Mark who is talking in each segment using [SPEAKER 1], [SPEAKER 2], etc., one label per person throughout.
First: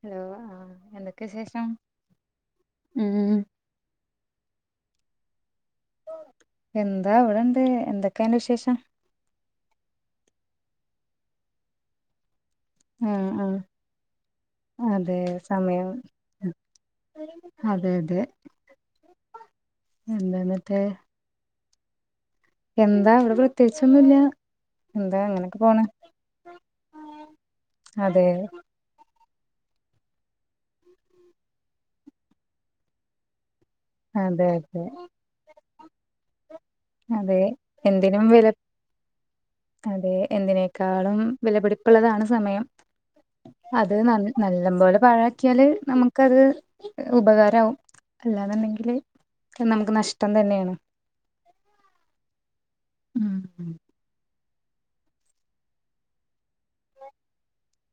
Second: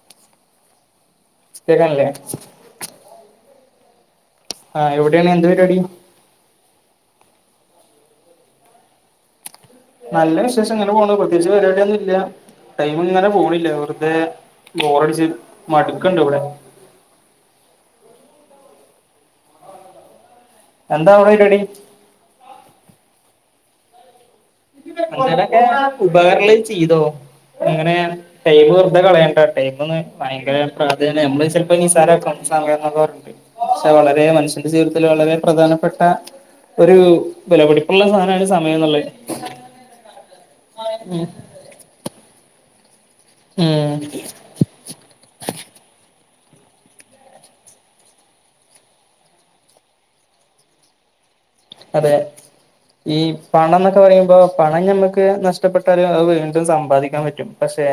[SPEAKER 1] Hello ആ എന്തൊക്കെ വിശേഷം
[SPEAKER 2] കേക്കാനില്ലേ
[SPEAKER 1] മ്
[SPEAKER 2] ആഹ് എവിടെയാണ് എന്താ പരിപാടി
[SPEAKER 1] എന്താ ഇവിടെണ്ട് എന്തൊക്കെ അന്റെ വിശേഷം
[SPEAKER 2] നല്ല വിശേഷം ഇങ്ങനെ പോവുന്നു പ്രത്യേകിച്ച് പരിപാടി ഒന്നും ഇല്ല
[SPEAKER 1] ആ
[SPEAKER 2] ടൈമിങ്ങനെ
[SPEAKER 1] ആ
[SPEAKER 2] പോണില്ല വെറുതെ
[SPEAKER 1] അതെ
[SPEAKER 2] ബോറടിച്ച്
[SPEAKER 1] സമയം
[SPEAKER 2] മടുക്ക്ണ്ട് ഇവിടെ
[SPEAKER 1] അതെ അതെ എന്തന്ന്
[SPEAKER 2] എന്താ അവടെ പരിപാടി
[SPEAKER 1] എന്താ ഇവിടെ പ്രത്യേകിച്ചൊന്നുംല്ല
[SPEAKER 2] അങ്ങനൊക്കെ ഉപകാരെന്തേലും ചെയ്തോ അങ്ങനെ
[SPEAKER 1] അതെ
[SPEAKER 2] ടൈമ് വെറുതെ കളയണ്ട ടൈംന്ന് ഭയങ്കര പ്രാധാന്യ നമ്മളത് ചെലപ്പൊ നിസാരാകാണ് സമയംന്നൊക്കെ പറഞ്ഞിട്ട് പക്ഷെ വളരെ
[SPEAKER 1] അതെ
[SPEAKER 2] മനുഷ്യന്റെ
[SPEAKER 1] അതെ
[SPEAKER 2] ജീവിതത്തില് വളരെ പ്രധാനപ്പെട്ട ഒരു
[SPEAKER 1] അതെ
[SPEAKER 2] വെലപടിപ്പുള്ളള്ള
[SPEAKER 1] എന്തിനും
[SPEAKER 2] സാനാണ്
[SPEAKER 1] വില
[SPEAKER 2] സമയം എന്നുള്ളത്
[SPEAKER 1] അതെ എന്തിനേക്കാളും
[SPEAKER 2] ഉം
[SPEAKER 1] വിലപിടിപ്പുള്ളതാണ് സമയം അത്
[SPEAKER 2] ഉം
[SPEAKER 1] ന നല്ലമ്പോലെ പാഴാക്കിയാല് നമുക്ക് അത് ഉപകാരാവും അല്ലാന്ന്ണ്ടെങ്കില് അത് നമുക്ക് നഷ്ടം തന്നെയാണ്
[SPEAKER 2] അതെ ഈ
[SPEAKER 1] ഉം
[SPEAKER 2] പണംന്നൊക്കെ പറയുമ്പോ പണം ഞമ്മക്ക് നഷ്ടപ്പെട്ടാലും അത് വീ ണ്ടും സമ്പാദിക്കാൻ പറ്റും പക്ഷെ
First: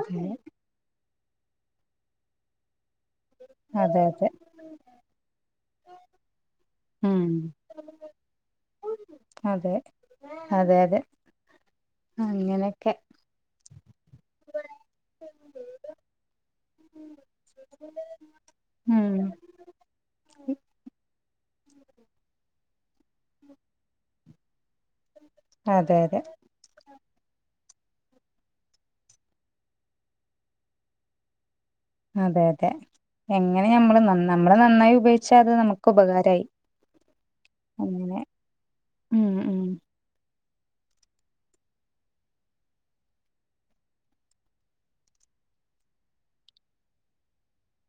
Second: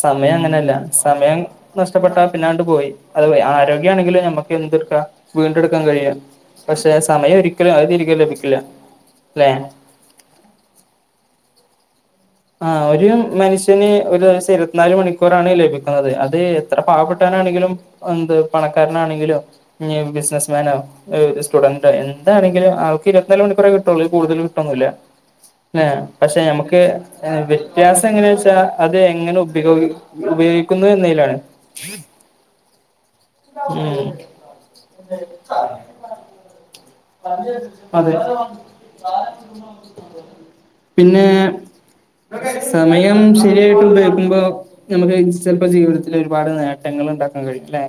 [SPEAKER 1] അതെ
[SPEAKER 2] സമയം അങ്ങനെയല്ല സമയം നഷ്ടപ്പെട്ട പിന്നാണ്ട് പോയി അത്
[SPEAKER 1] അതെ
[SPEAKER 2] ആരോഗ്യാണെങ്കിലും
[SPEAKER 1] അതെ
[SPEAKER 2] ഞമ്മക്ക് എന്ത്‌ട്ക്ക വീണ്ടെടുക്കാൻ കഴിയും പക്ഷെ
[SPEAKER 1] ഉം
[SPEAKER 2] സമയം ഒരിക്കലും അത് തിരി കെ ലഭിക്കില്ല ലേ
[SPEAKER 1] അതെ അതെ അതെ
[SPEAKER 2] ആ
[SPEAKER 1] അങ്ങനെയൊക്കെ
[SPEAKER 2] ഒരു മനുഷ്യന് ഒരു ദിവസം ഇര്വത്തിനാല് മണിക്കൂറാണ് ലഭിക്കുന്നത്. അത് എത്ര പാവപ്പെട്ടവാനാണെങ്കിലും എന്ത് പണക്കാരനാ
[SPEAKER 1] ഉം
[SPEAKER 2] ണെങ്കിലും ഇഞ്ഞി ബിസിനസ്‌ മാനോ ഒരു സ്റ്റുഡന്റോ എന്താണെങ്കിലും ആൾക്ക് ഇര്വത്തിനാല് മണിക്കൂറെ കിട്ടൊള്ളൂ അയ്ല് കൂടുല് കിട്ടൊന്നുല്ല ലെ
[SPEAKER 1] അതെ അതെ
[SPEAKER 2] പക്ഷെ ഞമ്മക്ക് വ്യത്യാസം എങ്ങനെ വെച്ചാ അത് എങ്ങനെ ഉപിഗൊ ഉപയോഗിക്കുന്നു എന്നതിലാണ്.
[SPEAKER 1] അതെ അതെ. എങ്ങനെ ഞമ്മള്
[SPEAKER 2] ഉം
[SPEAKER 1] നന്ന് ഞമ്മള് നന്നായി ഉപയോഗിച്ചാ അത് നമുക്ക് ഉപകാരായി.
[SPEAKER 2] ഉം.. അതെ,...,
[SPEAKER 1] അങ്ങനെ ഉം ഉം
[SPEAKER 2] പിന്നേ സമയം ശരിയായിട്ട് ഉപയോഗിക്കുമ്പോ നമുക്ക് ചെലപ്പൊ ജീവിതത്തില് ഒരുപാട് നേട്ടങ്ങള് ങ്ങള് ഇണ്ടാക്കാൻ കഴിയും ലെ.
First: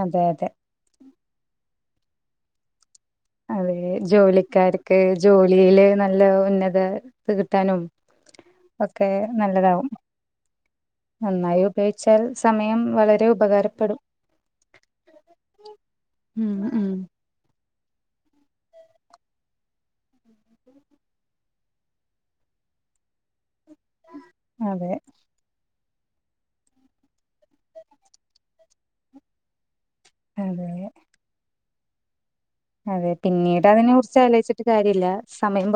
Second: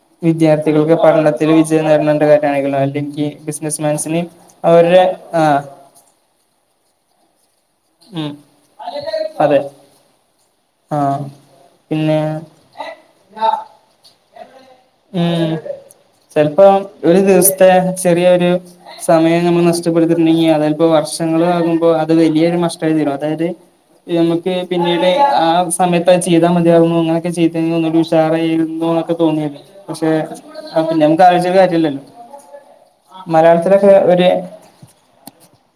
[SPEAKER 1] അതെ അതെ
[SPEAKER 2] വിദ്യാർത്ഥികൾക്ക് പഠനത്തില് വിജയം നേട്ണോണ്ട് [unintelligible] അല്ലെങ്കി
[SPEAKER 1] അതെ, ജോലിക്കാർക്ക്
[SPEAKER 2] ആഹ്
[SPEAKER 1] ജോലിയില് നല്ല ഉന്നത ത് കിട്ടാനും
[SPEAKER 2] ഉം
[SPEAKER 1] ഒക്കെ
[SPEAKER 2] അതെ
[SPEAKER 1] നല്ലതാവും.
[SPEAKER 2] ആഹ്
[SPEAKER 1] നന്നായി
[SPEAKER 2] പിന്നെ
[SPEAKER 1] ഉപയോഗിച്ചാൽ സമയം വളരെ ഉപകാരപ്പെടും.
[SPEAKER 2] ഉം
[SPEAKER 1] ഉം
[SPEAKER 2] ചെലപ്പോ
[SPEAKER 1] ഉം
[SPEAKER 2] ഒരു ദിവസ് ത്തെ ചെറിയൊരു സമയം നമ്മള് നഷ്ടപ്പെടുത്തിട്ടുണ്ടെങ്കി അതെൽപ്പൊ വർഷങ്ങളാകുമ്പൊ അത് വലിയൊരു നഷ്ട ആയി തീരും അതായത് നമുക്ക്
[SPEAKER 1] അതെ
[SPEAKER 2] പിന്നീട് ആ സമയത്ത് ചെയ്താ മതിയാകുന്നു അങ്ങനെയൊക്കെ ചെയ്തെങ്കി ഒന്നുടി ഉഷാറായിരുന്നുന്നൊക്കെ തോന്നിയല്ലോ. പക്ഷെ
[SPEAKER 1] അതെ
[SPEAKER 2] ആ പിന്നെ ഞമുക്ക് ആലോയ്ച്ചിട്ട് കാര്യല്ലലോ.
[SPEAKER 1] അതെ പിന്നീട് അതിനെ കുറിച്ച് ആലോചിച്ചിട്ട് കാര്യല്ല. സമയം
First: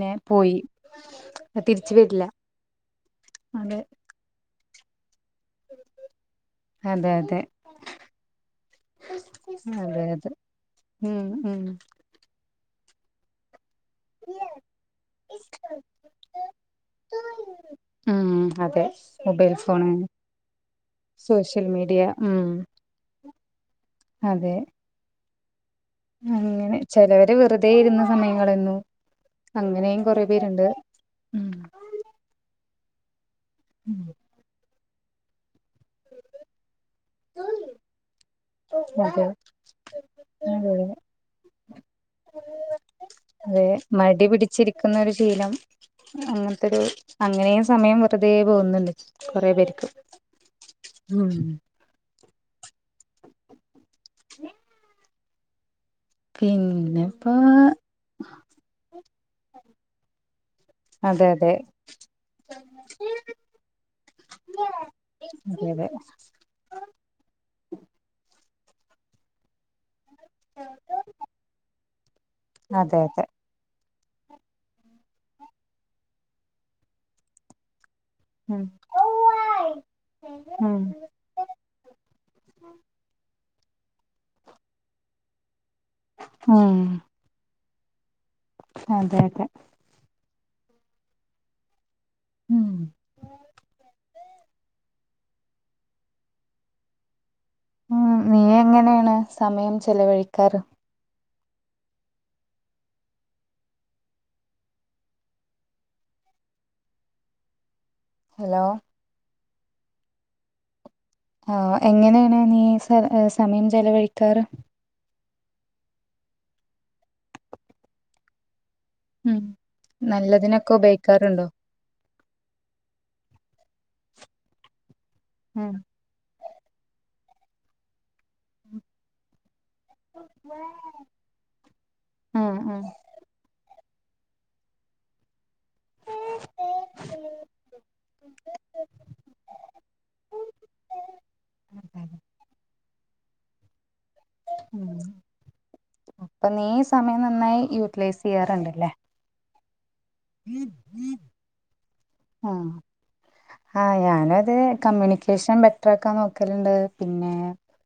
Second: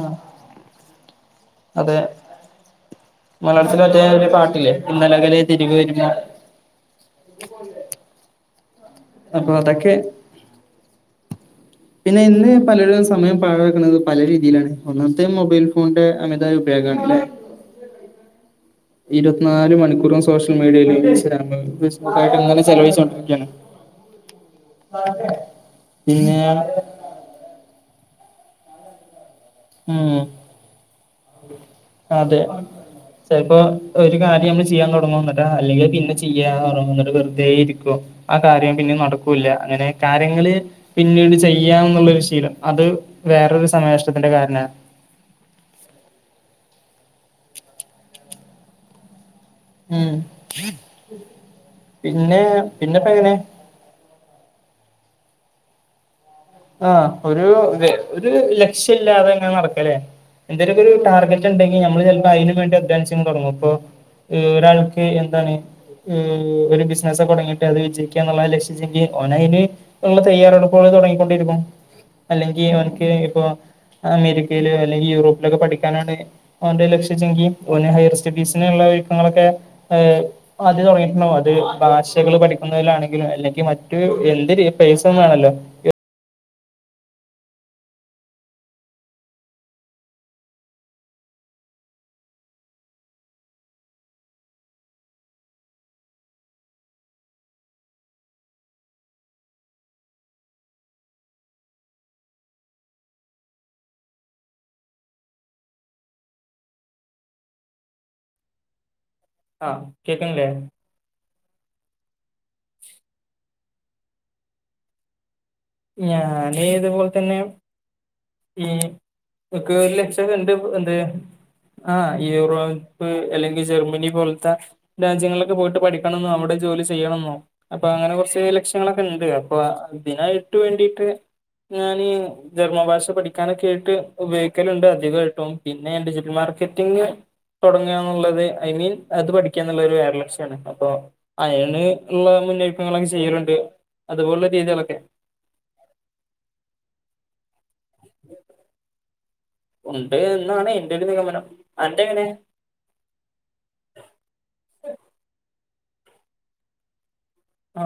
[SPEAKER 2] ആഹ്
[SPEAKER 1] പോയി. തിരിച്ച്
[SPEAKER 2] അതെ
[SPEAKER 1] വരില്ല അതെ
[SPEAKER 2] മലയാളത്തില് മറ്റേയാതി പാ ട്ട്ല്ലേ ഇന്നലെകളെ തിരികെ വരുമോ
[SPEAKER 1] അതെ അതെ
[SPEAKER 2] അപ്പൊ അതൊക്കെ
[SPEAKER 1] അതെ അതെ ഉം ഉം.
[SPEAKER 2] ഇപ്പല്ലേലും സമയം പാഴായ ക്കുന്നത് പല രീതിയിലാണ്. ഒന്നാമത്തെ മൊബൈൽ ഫോണിന്റെ അമിതായ ഉപയോഗമാണ് ലേ.
[SPEAKER 1] ഉം അതെ. മൊബൈൽ
[SPEAKER 2] ഇരുപത്തിനാല്
[SPEAKER 1] ഫോണ്
[SPEAKER 2] മണിക്കൂറും സോഷ്യൽ മീഡിയയില് ഇൻസ്റ്റഗ്രാമ്
[SPEAKER 1] സോഷ്യൽ മീഡിയ
[SPEAKER 2] ഫസ്ബുക്കായിയിട്ട്
[SPEAKER 1] ഉം
[SPEAKER 2] ഇങ്ങനെ ചെലവഴിച്ചോണ്ടിരിക്കയാണ്.
[SPEAKER 1] അതെ.
[SPEAKER 2] [inaudible]
[SPEAKER 1] അങ്ങനെ ചെലവര് വെറുതെ ഇരുന്ന് സമയം കളയുന്നു. അങ്ങനെയും
[SPEAKER 2] ഉം
[SPEAKER 1] കൊറെ പേരുണ്ട് ഉം.
[SPEAKER 2] അതെ ചെലപ്പോ ഒരു കാര്യം നമ്മള് ചെയ്യാൻ തു തുടങ്ങുംന്നട്ടാ അല്ലെങ്കിൽ പിന്നെ ചെയ്യാ റങ്ങും എന്നിട്ട് വെറുതെ ഇരിക്കും. ആ കാര്യം പിന്നീ
[SPEAKER 1] അതെ
[SPEAKER 2] നടക്കൂല്ല അങ്ങനെ കാര്യങ്ങള്
[SPEAKER 1] അതെ
[SPEAKER 2] പിന്നീട് ചെയ്യാന്നുള്ളരു ശീലം അത്
[SPEAKER 1] അതെ
[SPEAKER 2] വേറൊരു
[SPEAKER 1] മടി
[SPEAKER 2] സമയനഷ്ടത്തിന്റെ കാരണാ
[SPEAKER 1] പിടിച്ചിരിക്കുന്നൊരു ശീലം അങ്ങന ത്തൊരു അങ്ങനെയും സമയം വെറുതെ പോകുന്നുണ്ട്. കൊറെ പേർക്ക്
[SPEAKER 2] ഉം.....
[SPEAKER 1] ഉം
[SPEAKER 2] പിന്നെ പിന്നപ്പങ്ങനെ?
[SPEAKER 1] പിന്നെപ്പോ
[SPEAKER 2] ആഹഒരു ഒരു ലക്ഷ്യംല്ലാതെ ഇങ്ങനെ നടക്കലേ. എന്തെലൊക്കെ ഒരു
[SPEAKER 1] അതെ
[SPEAKER 2] ടാർഗറ്റ്
[SPEAKER 1] അതെ
[SPEAKER 2] ണ്ടെങ്കിൽ നമ്മള് ചെലപ്പോ അതിനന് വേണ്ടി ഉദ്ദേശങ്ങൾ തുടങ്ങും അപ്പോ ഒരാൾക്ക് എന്താണ്
[SPEAKER 1] അതെ അതെ
[SPEAKER 2] ഒരു ബിസിനസക്കെ തുടങ്ങിയിട്ട് അത് വിജയിക്കാന്നുള്ള ആ ലക്ഷ്യ ണ്ടകിൽ ഓന് അയിന് ഉള്ള തയ്യാറെടുപ്പുകൾ തുടങ്ങി. യിരിക്കും. അല്ലെങ്കിൽ
[SPEAKER 1] അതെ
[SPEAKER 2] അവനക്ക്
[SPEAKER 1] അതെ
[SPEAKER 2] ഇപ്പൊ അമേരിക്കയിലോ അല്ലെങ്കിൽ യൂറോപ്പിലൊക്കെ പഠിക്കാനാണ് അവന്റെ ലക്ഷ്യെച്ചങ്കി ഓന് ഹയ്യർ
[SPEAKER 1] ഉം
[SPEAKER 2] സ്റ്റഡീസിനുള്ള ഒരുക്കങ്ങളൊക്കെ അ ആദ്യ
[SPEAKER 1] ഉം
[SPEAKER 2] തുടങ്ങിയിട്ടുണ്ടാകും അത് ഭാഷകൾ പഠിക്കുന്നതിലാണെങ്കിലും. അല്ലെ മറ്റ് എന്ത്നും ഈ പൈസ വേണല്ലോ.
[SPEAKER 1] ഹും. അതെ അതെ. ഉം. ഉം നീയെങ്ങനെയാണ് സമയം ചെലവഴിക്കാറ്? ഹലോ
[SPEAKER 2] ആഹ് കേക്ക്ണില്ലേ.
[SPEAKER 1] ആ എങ്ങനെയാണ് നീ സ സമയം ചെലവഴിക്കാറ്
[SPEAKER 2] ഞാന് ഇതുപോലെതന്നെ ഈ
[SPEAKER 1] ഉം
[SPEAKER 2] ഇൻക്ക് ഒരു ലക്ഷ്യക്കണ്ട്
[SPEAKER 1] നല്ലതിനൊക്കെ
[SPEAKER 2] എന്ത്
[SPEAKER 1] ഉപയോഗിക്കാറുണ്ടോ
[SPEAKER 2] ആ യൂറോപ്പ് അല്ലെങ്കിൽ ജർമ്മനി പോൽത്തെ രാജ്യങ്ങളിലൊക്കെ
[SPEAKER 1] ഉം
[SPEAKER 2] പോയിട്ട് പഠിക്കണംന്ന് നമ്മു [unintelligible] ജോലി ചെയ്യണെന്നോ അപ്പൊ അങ്ങനെ കുറച്ച് ലക്ഷ്യങ്ങളൊക്കെ ഇണ്ട് അപ്പൊ വേണ്ടിട്ട് ഞാന്
[SPEAKER 1] ഉം ഉം
[SPEAKER 2] ജർമൻഭാഷ പഠിക്കാനൊക്കെ ട്ട് ഉപയോഗിക്കലണ്ട് അധികായിട്ടും പിന്നെ ഡിജിറ്റൽ മാർക്ക [unintelligible] തുടങ്ങാന്നുള്ളത് ഐ മീൻ അത് പഠിക്കാന്നുള്ളത് ഒരു വേറെലക്ഷ്യാണ് അപ്പൊ അയിന് [unintelligible] മുന്നൊരുക്കങ്ങളൊക്കെ ചെയ്യലുണ്ട് അതുപോലെ രീതികളൊക്കെ
[SPEAKER 1] അപ്പൊനീ സമയം നന്നായി യൂട്ടിലൈസ് ചെയ്യാറിണ്ടല്ലേ.
[SPEAKER 2] ഉണ്ട് എന്നാണ് എന്റെ ഒരു നിഗമനം. അന്റെ എങ്ങനെയാ?
[SPEAKER 1] ഹാ ഞാനത് കമ്മ്യൂണിക്കേഷൻ ബെറ്ററാക്കാൻ നോക്കലിണ്ട് പി
[SPEAKER 2] ആ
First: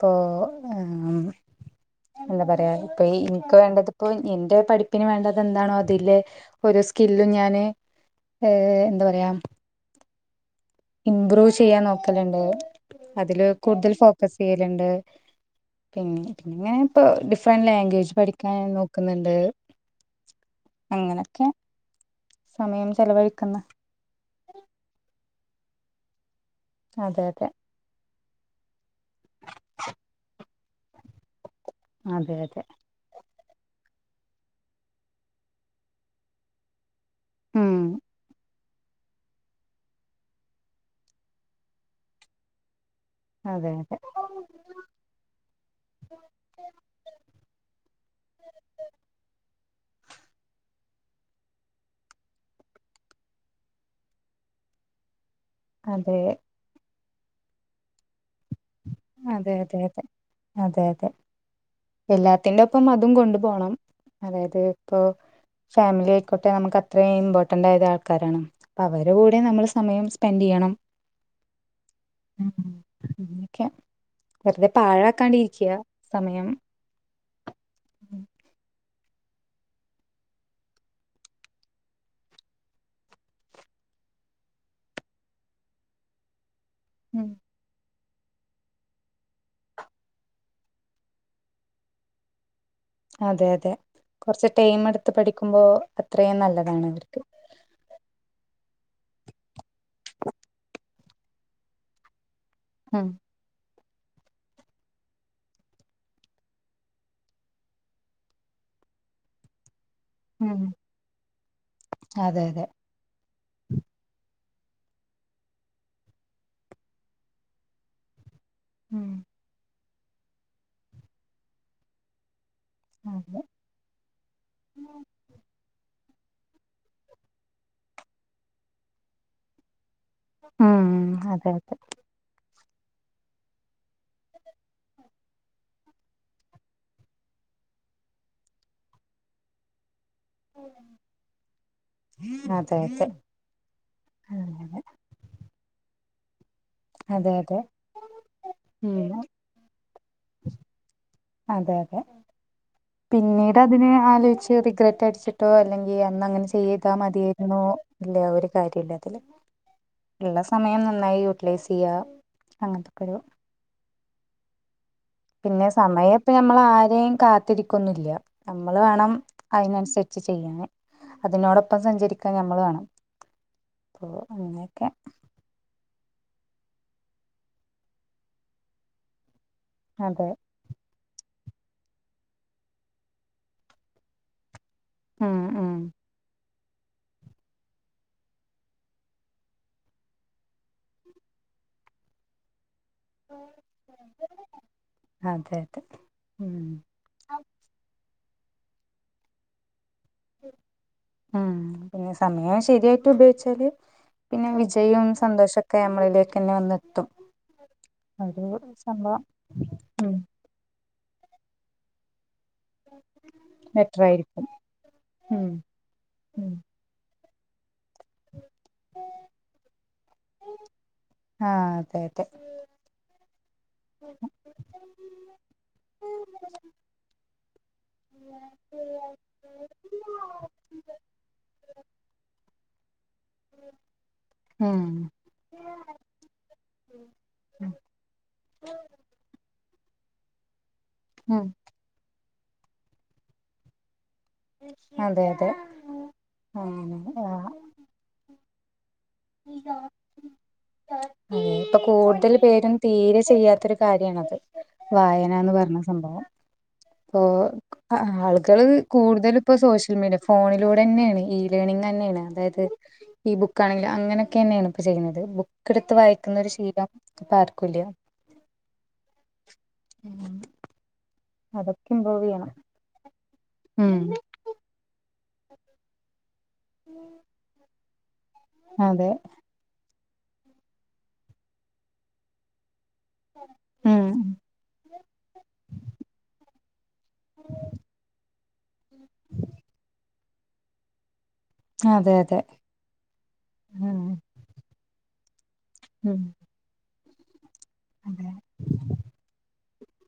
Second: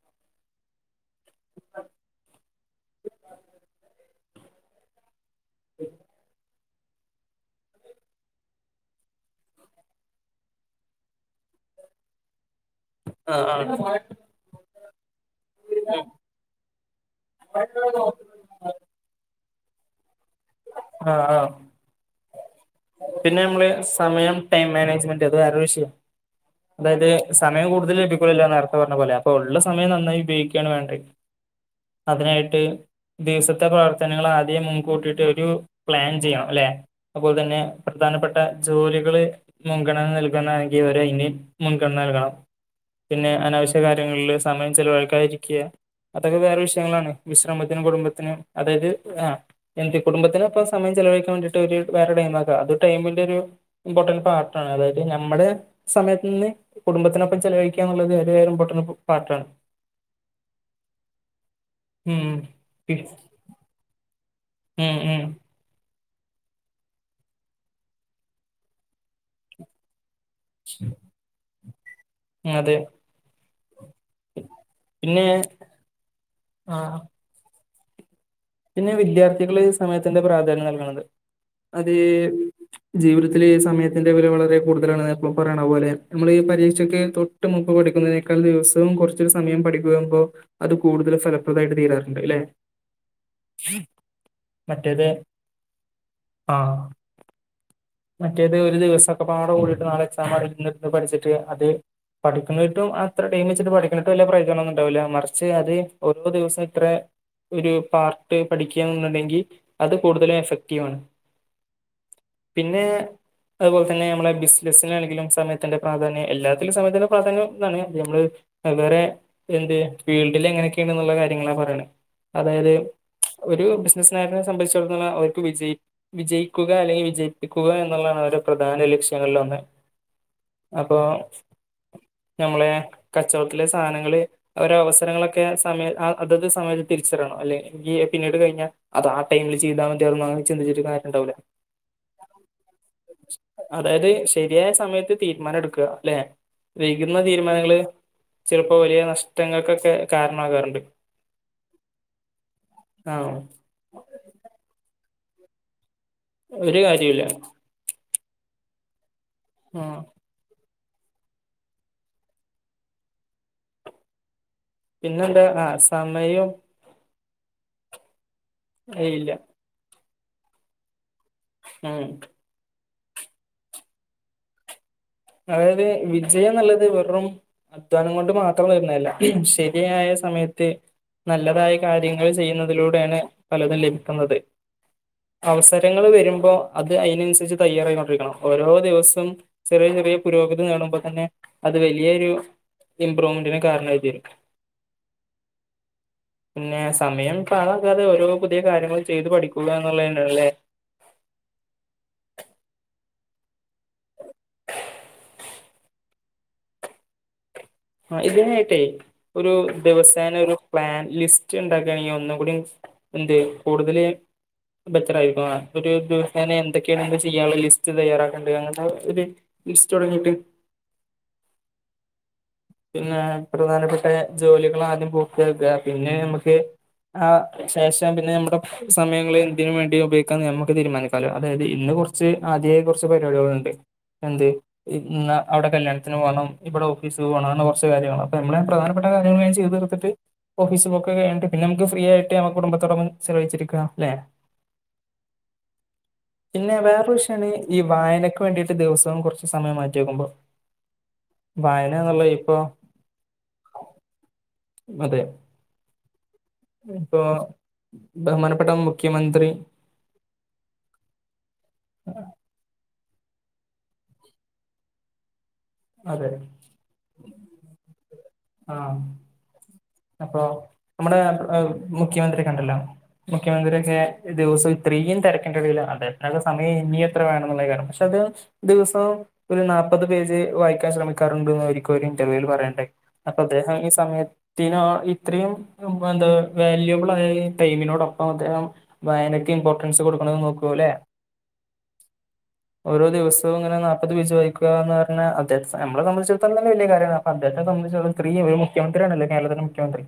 [SPEAKER 1] പോ ആം [inaudible] എന്തപറയാ ഇപ്പൊ ഇൻക്ക് വേണ്ടതിപ്പോ എന്റെ പഠിപ്പിന് വേണ്ട അതെന്താണോ തില് ഒരു സ്കില്ലും ഞാന് എ എന്താ പറയാ ഇംമ്പ്രൂവ് ചെയ്യാൻ നോക്കലിണ്ട്
[SPEAKER 2] ആ
[SPEAKER 1] അതില്
[SPEAKER 2] ആ
[SPEAKER 1] കൂടുതൽ ഫോക്കസ്ചെയ്യൽണ്ട് പി പിന്ന ഇപ്പൊ ഡിഫറന്റ് ലാംഗ്വേജ് പഠിക്കാൻ നോക്കുന്നിണ്ട്
[SPEAKER 2] ആ ആ
[SPEAKER 1] സമയം
[SPEAKER 2] പിന്നെ
[SPEAKER 1] ചെലവഴിക്കുന്ന
[SPEAKER 2] നമ്മള് സമയം ടൈം മാനേജ്മെന്റ് വേറെ വിഷയം അതായത്
[SPEAKER 1] അതെ അതെ
[SPEAKER 2] സമയം കൂടുതൽ ലഭിക്കൂല്ലാന്ന് പറഞ്ഞ പോലെ അപ്പൊ ഉള്ള സമയം നന്നായി ഉപയോഗിക്കുവാണ് വേണ്ടെ
[SPEAKER 1] അതെ
[SPEAKER 2] അതിനായിട്ട്
[SPEAKER 1] അതെ
[SPEAKER 2] ദിവസത്തെ പ്രവർത്തനങ്ങൾ ആദ്യം മുൻകൂട്ടി ഒരു പ്ലാൻ ചെയണം അല്ലെ അതുപോലെ തന്നെ
[SPEAKER 1] ഉം
[SPEAKER 2] പ്രധാനപ്പെട്ട ജോലികള് മുൻഗണന നൽകുന്നാണെങ്കി അവര് അയിന്‌ മുൻഗണന നൽകണം പിന്നെ
[SPEAKER 1] അതെ
[SPEAKER 2] അനാവശ്യ
[SPEAKER 1] അതെ
[SPEAKER 2] കാര്യങ്ങളില് സമയം ചെലവഴിക്കാതിരിക്കുക അതൊക്കെ വേറെ വിഷയങ്ങളാണ് വിശ്രമത്തിനും കുടുംബത്തിനും അതായത് ആ എ ഇപ്പം സമയം ചെലവഴിക്കാൻ വേണ്ടിട്ട് ഒരു വേറെ ടൈം നോക്കാ അത് ടൈമിന്റെ ഒരു ഇമ്പോർട്ടൻ പാർട്ടാണ് അത് നമ്മടെ സമയ
[SPEAKER 1] അതെ അതെയതെയതെ അതെയതെ
[SPEAKER 2] ഉം
[SPEAKER 1] എല്ലാത്തിന്റെ ഒപ്പം
[SPEAKER 2] പി-
[SPEAKER 1] അതും കൊണ്ടു പോണം അതായത്
[SPEAKER 2] ഉം
[SPEAKER 1] ഇപ്പൊ
[SPEAKER 2] ഉം
[SPEAKER 1] ഫാമിലി യിക്കോട്ടെ നമുക്ക് അത്രേം ഇമ്പോർന്റ് ആയതാൾക്കാരാണ് അവരൂടേം നമ്മള് സമയം എന്തെയ്യണം
[SPEAKER 2] അതെ
[SPEAKER 1] വെറുതെ
[SPEAKER 2] പിന്നെ
[SPEAKER 1] പാഴാക്കാണ്ടിരിയ്ക്യ സമയം
[SPEAKER 2] ആ വിദ്യാർത്ഥികള് സമയത്തിന്റെ പ്രാധാന്യം നൽകണത് അത് ജീവിതത്തിലീ സമയത്തിന്റെ വില വളരെ കൂടുതലാണ് എപ്പളും പറയണ പോലെ നമ്മളീ പരി ഉച്ചക്ക്
[SPEAKER 1] ഉം
[SPEAKER 2] തൊട്ടുമുമ്പ് പഠിക്കുന്ന ദിവസവും കുറച്ചൊരു സമയം പഠിക്കുമ്പോ അത് കൂടുതൽ ഫലപ്രദായിട്ട് തീരാറുണ്ട് ഇല്ലേ
[SPEAKER 1] അതെ അതെ കൊറച്ച് ടൈമെടുത്ത് പഠിക്കുമ്പോ അത്രയും
[SPEAKER 2] ആ
[SPEAKER 1] നല്ലതാണവർക്ക്
[SPEAKER 2] മറ്റേത് ഒരു ദിവസൊക്കെ പാടകൂടിട്ട് നാളെ എക്സാമിനിരുന്ന് പഠിച്ചിട്ട് അത് പഠിക്കുന്നിട്ടും
[SPEAKER 1] ഉം
[SPEAKER 2] അത്രടൈം വെചിട്ട് പഠിക്ക എന്നിട്ട് വല്യ പ്രയോജനമൊന്നും ഉണ്ടാവില്ല മറിച്ച് അത് ഓരോ ദിവസം ഇത്ര ഒരു പാർ പഠിക്യാ എന്നുണ്ടെങ്കി അത് കൂടുതലും
[SPEAKER 1] ഉം
[SPEAKER 2] എഫക്റ്റീവ് ആണ്
[SPEAKER 1] അതെ അതെ
[SPEAKER 2] പിന്നേ അതുപോലതന്നെ നമ്മളെ ബസിനാണെങ്കിലും സമയത്തിന്റെ പ്രാധാന്യം എല്ലാത്തിലും സമയത്തിന്റെ പ്രാധാന്യം എന്നാ നമ്മൾ വെവ്വേറെ
[SPEAKER 1] ഉം
[SPEAKER 2] എന്ത് ഫീൽഡി ലെങ്ങനെയൊകെയുണ്ടെന്നുള്ള കാര്യങ്ങളാ പറയണേ അതായത്
[SPEAKER 1] അതെ
[SPEAKER 2] ഒരൂ ബിസിനസ്കാര്നെ സംബന്ധിച്ചിടത്തോളം അവർക്ക് വിജയി വിജയിക്കുക അല്ലെങ്കിൽ വിജയിപ്പിക്കുക എന്നുള്ളതാണ് ഒരു പ്രധാന ലക്ഷ്യങ്ങളിൽ ഒന്ന്
[SPEAKER 1] ഉം
[SPEAKER 2] അപ്പൊ
[SPEAKER 1] അതെ അതെ
[SPEAKER 2] നമ്മളെ കച്ചവടത്തിലെ സാനങ്ങള് അവര അവസരങ്ങളൊക്കെ സമയ അഅതത് സമയത്ത് തിരിച്ചറിയണം അല്ലെ ഈപിന്നീട് കഴിഞ്ഞാൽ അത് ആ ടൈമില് ചെയ്താമതി അതൊന്നും അങ്ങനെ ചിന്തിച്ചിട്ട് കാര്യം ഉണ്ടാവുല
[SPEAKER 1] അതെ
[SPEAKER 2] അതായത് ശരിയായ
[SPEAKER 1] അതെ
[SPEAKER 2] സമയത്ത് തീരുമാനം എടുക്കുക ല്ലെ വൈകുന്ന
[SPEAKER 1] അതെ അതെ
[SPEAKER 2] തീരുമാനങ്ങള്ചിലപ്പോ വലിയ
[SPEAKER 1] ഉം
[SPEAKER 2] നഷ്ടങ്ങൾക്കൊക്കെ കാരണാകാറുണ്ട്
[SPEAKER 1] അതെ അതെ പിന്നീട് അതിനെ ആലോചിച്ച് റിഗ്രെറ്റ് അടിച്ചിട്ടോ അല്ലെങ്കിൽ യ്യേ അന്ന് അങ്ങനെ
[SPEAKER 2] ഒരു
[SPEAKER 1] ചെയ്താ
[SPEAKER 2] കാര്യവുമില്ല
[SPEAKER 1] മതിയാരുന്നു അല്ലേ ഒരു കാര്യമില്ല അതില്
[SPEAKER 2] ആഹ്
[SPEAKER 1] ഉള്ള സമയം നന്നായി യൂട്ടിലൈസയ്യാ അങ്ങനത്തെക്കൊരു
[SPEAKER 2] പിന്നെന്താ
[SPEAKER 1] പിന്നെ
[SPEAKER 2] ആഹ്
[SPEAKER 1] സമയപ്പ
[SPEAKER 2] സമയം
[SPEAKER 1] നമ്മളാരെയും കാ ത്തിരിക്കൊന്നുംല്ല നമ്മള് വേണം
[SPEAKER 2] ഇല്ല
[SPEAKER 1] അതിനനുസരിച്ച് ചെയ്യാന് അതിനോടൊപ്പം
[SPEAKER 2] ഉം
[SPEAKER 1] സഞ്ചരിക്കാൻ നമ്മൾ വേണം അങ്ങനെയൊക്കെ
[SPEAKER 2] അതായത് വിജയം ന്ന്ള്ളത് വെറും അധ്വാനം കൊണ്ട് മാത്രം വരുന്നതല്ല ശരിയായ
[SPEAKER 1] അതെ
[SPEAKER 2] സമയത്ത് നല്ലതായ കാര്യങ്ങൾ ചെയ്യുന്നതിലൂടെയാണ് പലതും ലഭിക്കുന്നത്
[SPEAKER 1] ഉം ഉം
[SPEAKER 2] അവസരങ്ങള് വരുമ്പോ അത് അയ്നന്സരിച്ച് തയ്യാറായിക്കൊണ്ടിരിക്കണം ഓരോ ദിവസം ചെറിയ ചെ റിയ പുരോഗതി നേടുമ്പോ തന്നെ അത് വലിയൊരു ഇംമ്പ്രൂവ്മെന്റിന് കാരണായിതീരും
[SPEAKER 1] അതെ അതെ ഉം
[SPEAKER 2] പിന്നെ സമയം പാഴാക്കാതെ ഓരോ പുതിയ കാര്യങ്ങൾ ചെയ്ത് പഠിക്കുക എന്നുള്ളതന്നെയല്ലേ
[SPEAKER 1] ഉം പിന്നെ സമയാഷ് ശരിയായിട്ട് ഉപയോഗിച്ചാല് പിന്നെ വിജയും സന്തോഷൊക്കെ നമ്മളിലേക്കന്നെ വന്നെത്തും
[SPEAKER 2] ആ
[SPEAKER 1] ഒരു
[SPEAKER 2] ഇതിനായിട്ടെ
[SPEAKER 1] സംഭവം
[SPEAKER 2] ഒരു
[SPEAKER 1] ഉം
[SPEAKER 2] ദിവസേന ഒരു പ്ലാൻ ലിസ്റ്റ് ഇണ്ടാക്കാണെങ്കി ഒന്നു കുടിം എന്ത് കൂടുതൽ
[SPEAKER 1] ബെറ്റർ ആയിരിക്കും
[SPEAKER 2] ബെറ്ററായിരിക്കും
[SPEAKER 1] ഉം
[SPEAKER 2] അ ഒരു
[SPEAKER 1] ഉം
[SPEAKER 2] ഒരുദിവസേനെ എന്തെക്കേണ്ണ് ചെയ്യാനുള്ള ലിസ്റ്റ് തയ്യാറാക്കേണ്ട അങ്ങനത്തെ ഒരു ലിസ്റ്റ് തുടങ്ങീട്ട്
[SPEAKER 1] ആ അതെ അതെ
[SPEAKER 2] ന്നെ പ്രധാനപ്പെട്ട ജോലികൾആദ്യം പൂർത്ത്യാക്കാ പിന്നെ ഞമ്മക്ക് ആ ശേഷം പിന്നെ നമ്മുടെ സമയങ്ങള് എന്തിനു വേണ്ടിയും ഉപയോഗിക്കാന്നെ നമ്മക്കൊക്കേ തീരുമാനിക്കാലോ അതായത് ഇന്ന് കുറച്ച് ആദ്യം ഏ കുറച്ച് പരിപാടികളുണ്ട് എന്ത്
[SPEAKER 1] ഉം
[SPEAKER 2] എന്നാ അവിടെ കല്യാണത്തിന് പോവണം ഇവിടെ ഓ ഫീസ് പോണം അങ്ങനെ
[SPEAKER 1] ഉം
[SPEAKER 2] കുറച്ച് കാര്യങ്ങള് നമ്മളെ നമ്മെ പ്രധാനപ്പെട്ട കാര്യങ്ങള് ചെയ് തീർത്തിട്ട് ഓഫീസ് പോക്കൊക്കെ
[SPEAKER 1] ഉം
[SPEAKER 2] കഴിഞ്ഞിട്ട് പിന്നെ നമക്ക് ഫ്രീ ആയിട്ട് ഞമ്മക്ക് കുടുംബത്തോടപ്പം ചിലവഴിച്ചിരിക്കാം ല്ലെ
[SPEAKER 1] അതെ അതെ
[SPEAKER 2] പിന്നെ വേറെ
[SPEAKER 1] അങ്ങനെ
[SPEAKER 2] വിഷയാണ്
[SPEAKER 1] ആഹ്
[SPEAKER 2] ഈ വായനക്ക് വേണ്ടീട്ട് ദിവസം ഇപ്പം കുറച്ച് സമയം മാറ്റിവെക്കുമ്പോ
[SPEAKER 1] അതെ ഇപ്പൊ കൂടുതൽ പേരും തീരെ ചെയ്യാത്തൊരു കാര്യാണത്
[SPEAKER 2] അതെ
[SPEAKER 1] വായനാന്ന് പറഞ്ഞ സംഭവം
[SPEAKER 2] ഇപ്പൊ
[SPEAKER 1] ഇപ്പോ ആൾക്കാര്
[SPEAKER 2] ബഹുമാനപ്പെട്ട
[SPEAKER 1] കൂടുതല്
[SPEAKER 2] മുഖ്യമന്ത്രി
[SPEAKER 1] ഇപ്പോ സോഷ്യൽ മീഡിയ ഫോണിലൂടെന്നെയാണ് ഈ ലേർണിങ് തന്നെയാണ് അതായത് ഈ ബുക്ക് ആണെങ്കിലും അങ്ങനെക്കെന്നയാണ് ഇപ്പ ചെയ്യുന്നത് ബു
[SPEAKER 2] അതെ
[SPEAKER 1] ബുക്കെടുത്തുവായിക്കുന്നൊരു ശീലം ഇപ്പാർക്കൂല്യാ
[SPEAKER 2] അപ്പോം ന ആ
[SPEAKER 1] ഇമ്പ്രൂവ് ചെയ്യണം
[SPEAKER 2] മുഖ്യമന്ത്രികണ്ടല്ലോ മുഖ്യമന്ത്രിയൊക്കെ
[SPEAKER 1] ഉം
[SPEAKER 2] ദിവസം ഇത്രീം തിരക്കിന്റെടയിൽ അതെ നക്കൊ സമയം ഇനിയും എത്ര വേണംന്നുള്ള യ്ക്കാരംപക്ഷെ അത്
[SPEAKER 1] അതെ
[SPEAKER 2] ദിവസോം ഒരു നാല് മുപ്പത് പേജ് വായിക്കാൻ ശ്രമിക്കാറുണ്ട് എന്ന് ഒരിക്കൽ ഒരു ഇന്റർവ്യൂവിൽ പറയേണ്ടായി അപ്പോ അദ്ദേഹം ഈ
[SPEAKER 1] ഉം
[SPEAKER 2] സമയത്ത് നോ എത്രയും വേന്ത വാല്യുബിൾ ആയഈ ടൈമിനോടോപ്പം അദ്ദേഹം വായനക്ക് ഇമ്പോട്ടൻസ് കൊടുണേന്ന് നോക്കൂല്ലേ
[SPEAKER 1] അതെ അതെ
[SPEAKER 2] ഓരോ ദിവസവും ഇങ്ങനെ
[SPEAKER 1] ഉം
[SPEAKER 2] നാപ്പത് വെച്ച് വായിക്കുകാന്നർ ന്നാനങ്ങനെ ഞമ്മളെ
[SPEAKER 1] ഉം
[SPEAKER 2] സംബന്ധിച്ചടുതോളംതന്നെ വല്യ കാര്യാണ് അപ്പം അദ്ദേഹത്തെ സംബന്ധിച്ചടു
[SPEAKER 1] അതെ
[SPEAKER 2] ഇത്രീംഒരു മുഖ്യമന്ത്രിയാണല്ലോ കേരളെ മുഖ്യമന്ത്രി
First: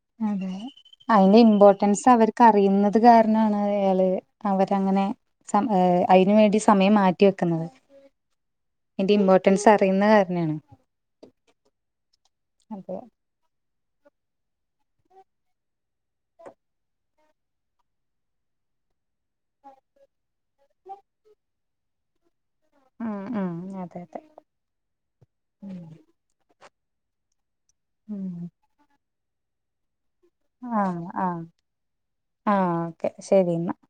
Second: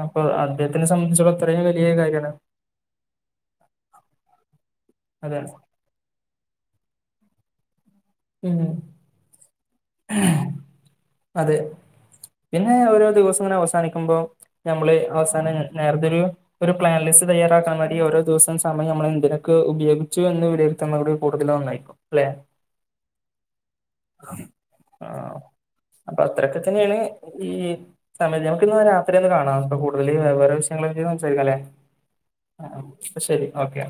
[SPEAKER 2] അ അപ്പൊ
[SPEAKER 1] അതെ
[SPEAKER 2] അദ്ദേഹത്തിനെ സംബ
[SPEAKER 1] അതിന്റെ ഇമ്പോർട്ടൻസ് അവർക്ക് അറിയുന്നത് കാരണാണ് അയാള് അവരങ്ങനെ
[SPEAKER 2] അതാണ്
[SPEAKER 1] സ അയിന് വേണ്ടി സമയം മാറ്റി വെക്കുന്നത്
[SPEAKER 2] ഉം
[SPEAKER 1] ഇതി ഇമ്പോർട്ടൻസ് അറിയുന്ന കാരണാണ്
[SPEAKER 2] അതെ പിന്നെ
[SPEAKER 1] അതെ
[SPEAKER 2] ഓരോ ദിവസംങ്ങനെ അവസാനി ക്കുബോ നമ്മള് അവസാനം നേരത്തെ ഒരു ഒരു പ്ലാൻ ലിസ്റ്റ് തയ്യാറാക്കാൻ വേണ്ടി ഓരോ ദിവസം സമയം നമ്മള എന്തിനൊക്കെ ഉപയോഗിച്ചു എന്ന് വിലയിരുത്തുന്ന കൂടുതലായിക്കും അല്ലെ
[SPEAKER 1] ഉം ഉം അതെ അതെ ഉം
[SPEAKER 2] ഇപ്പത്തന്നണ് ഈ
[SPEAKER 1] ഉം
[SPEAKER 2] [unintelligible] ആപിന്ന് രാത്രിന്ന് കാണാം വിളി വേറെ വിഷയങ്ങള്
[SPEAKER 1] ആഹ്
[SPEAKER 2] വെച്ച്
[SPEAKER 1] ആഹ്
[SPEAKER 2] സംസാരിക്കല്ലേ ആ
[SPEAKER 1] ആഹ് ഓക്കെ
[SPEAKER 2] അപ്പ ശേരി
[SPEAKER 1] ശരി എന്നാ
[SPEAKER 2] ഓക്കെ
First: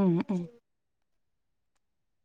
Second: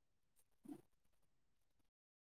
[SPEAKER 1] ഉം ഉം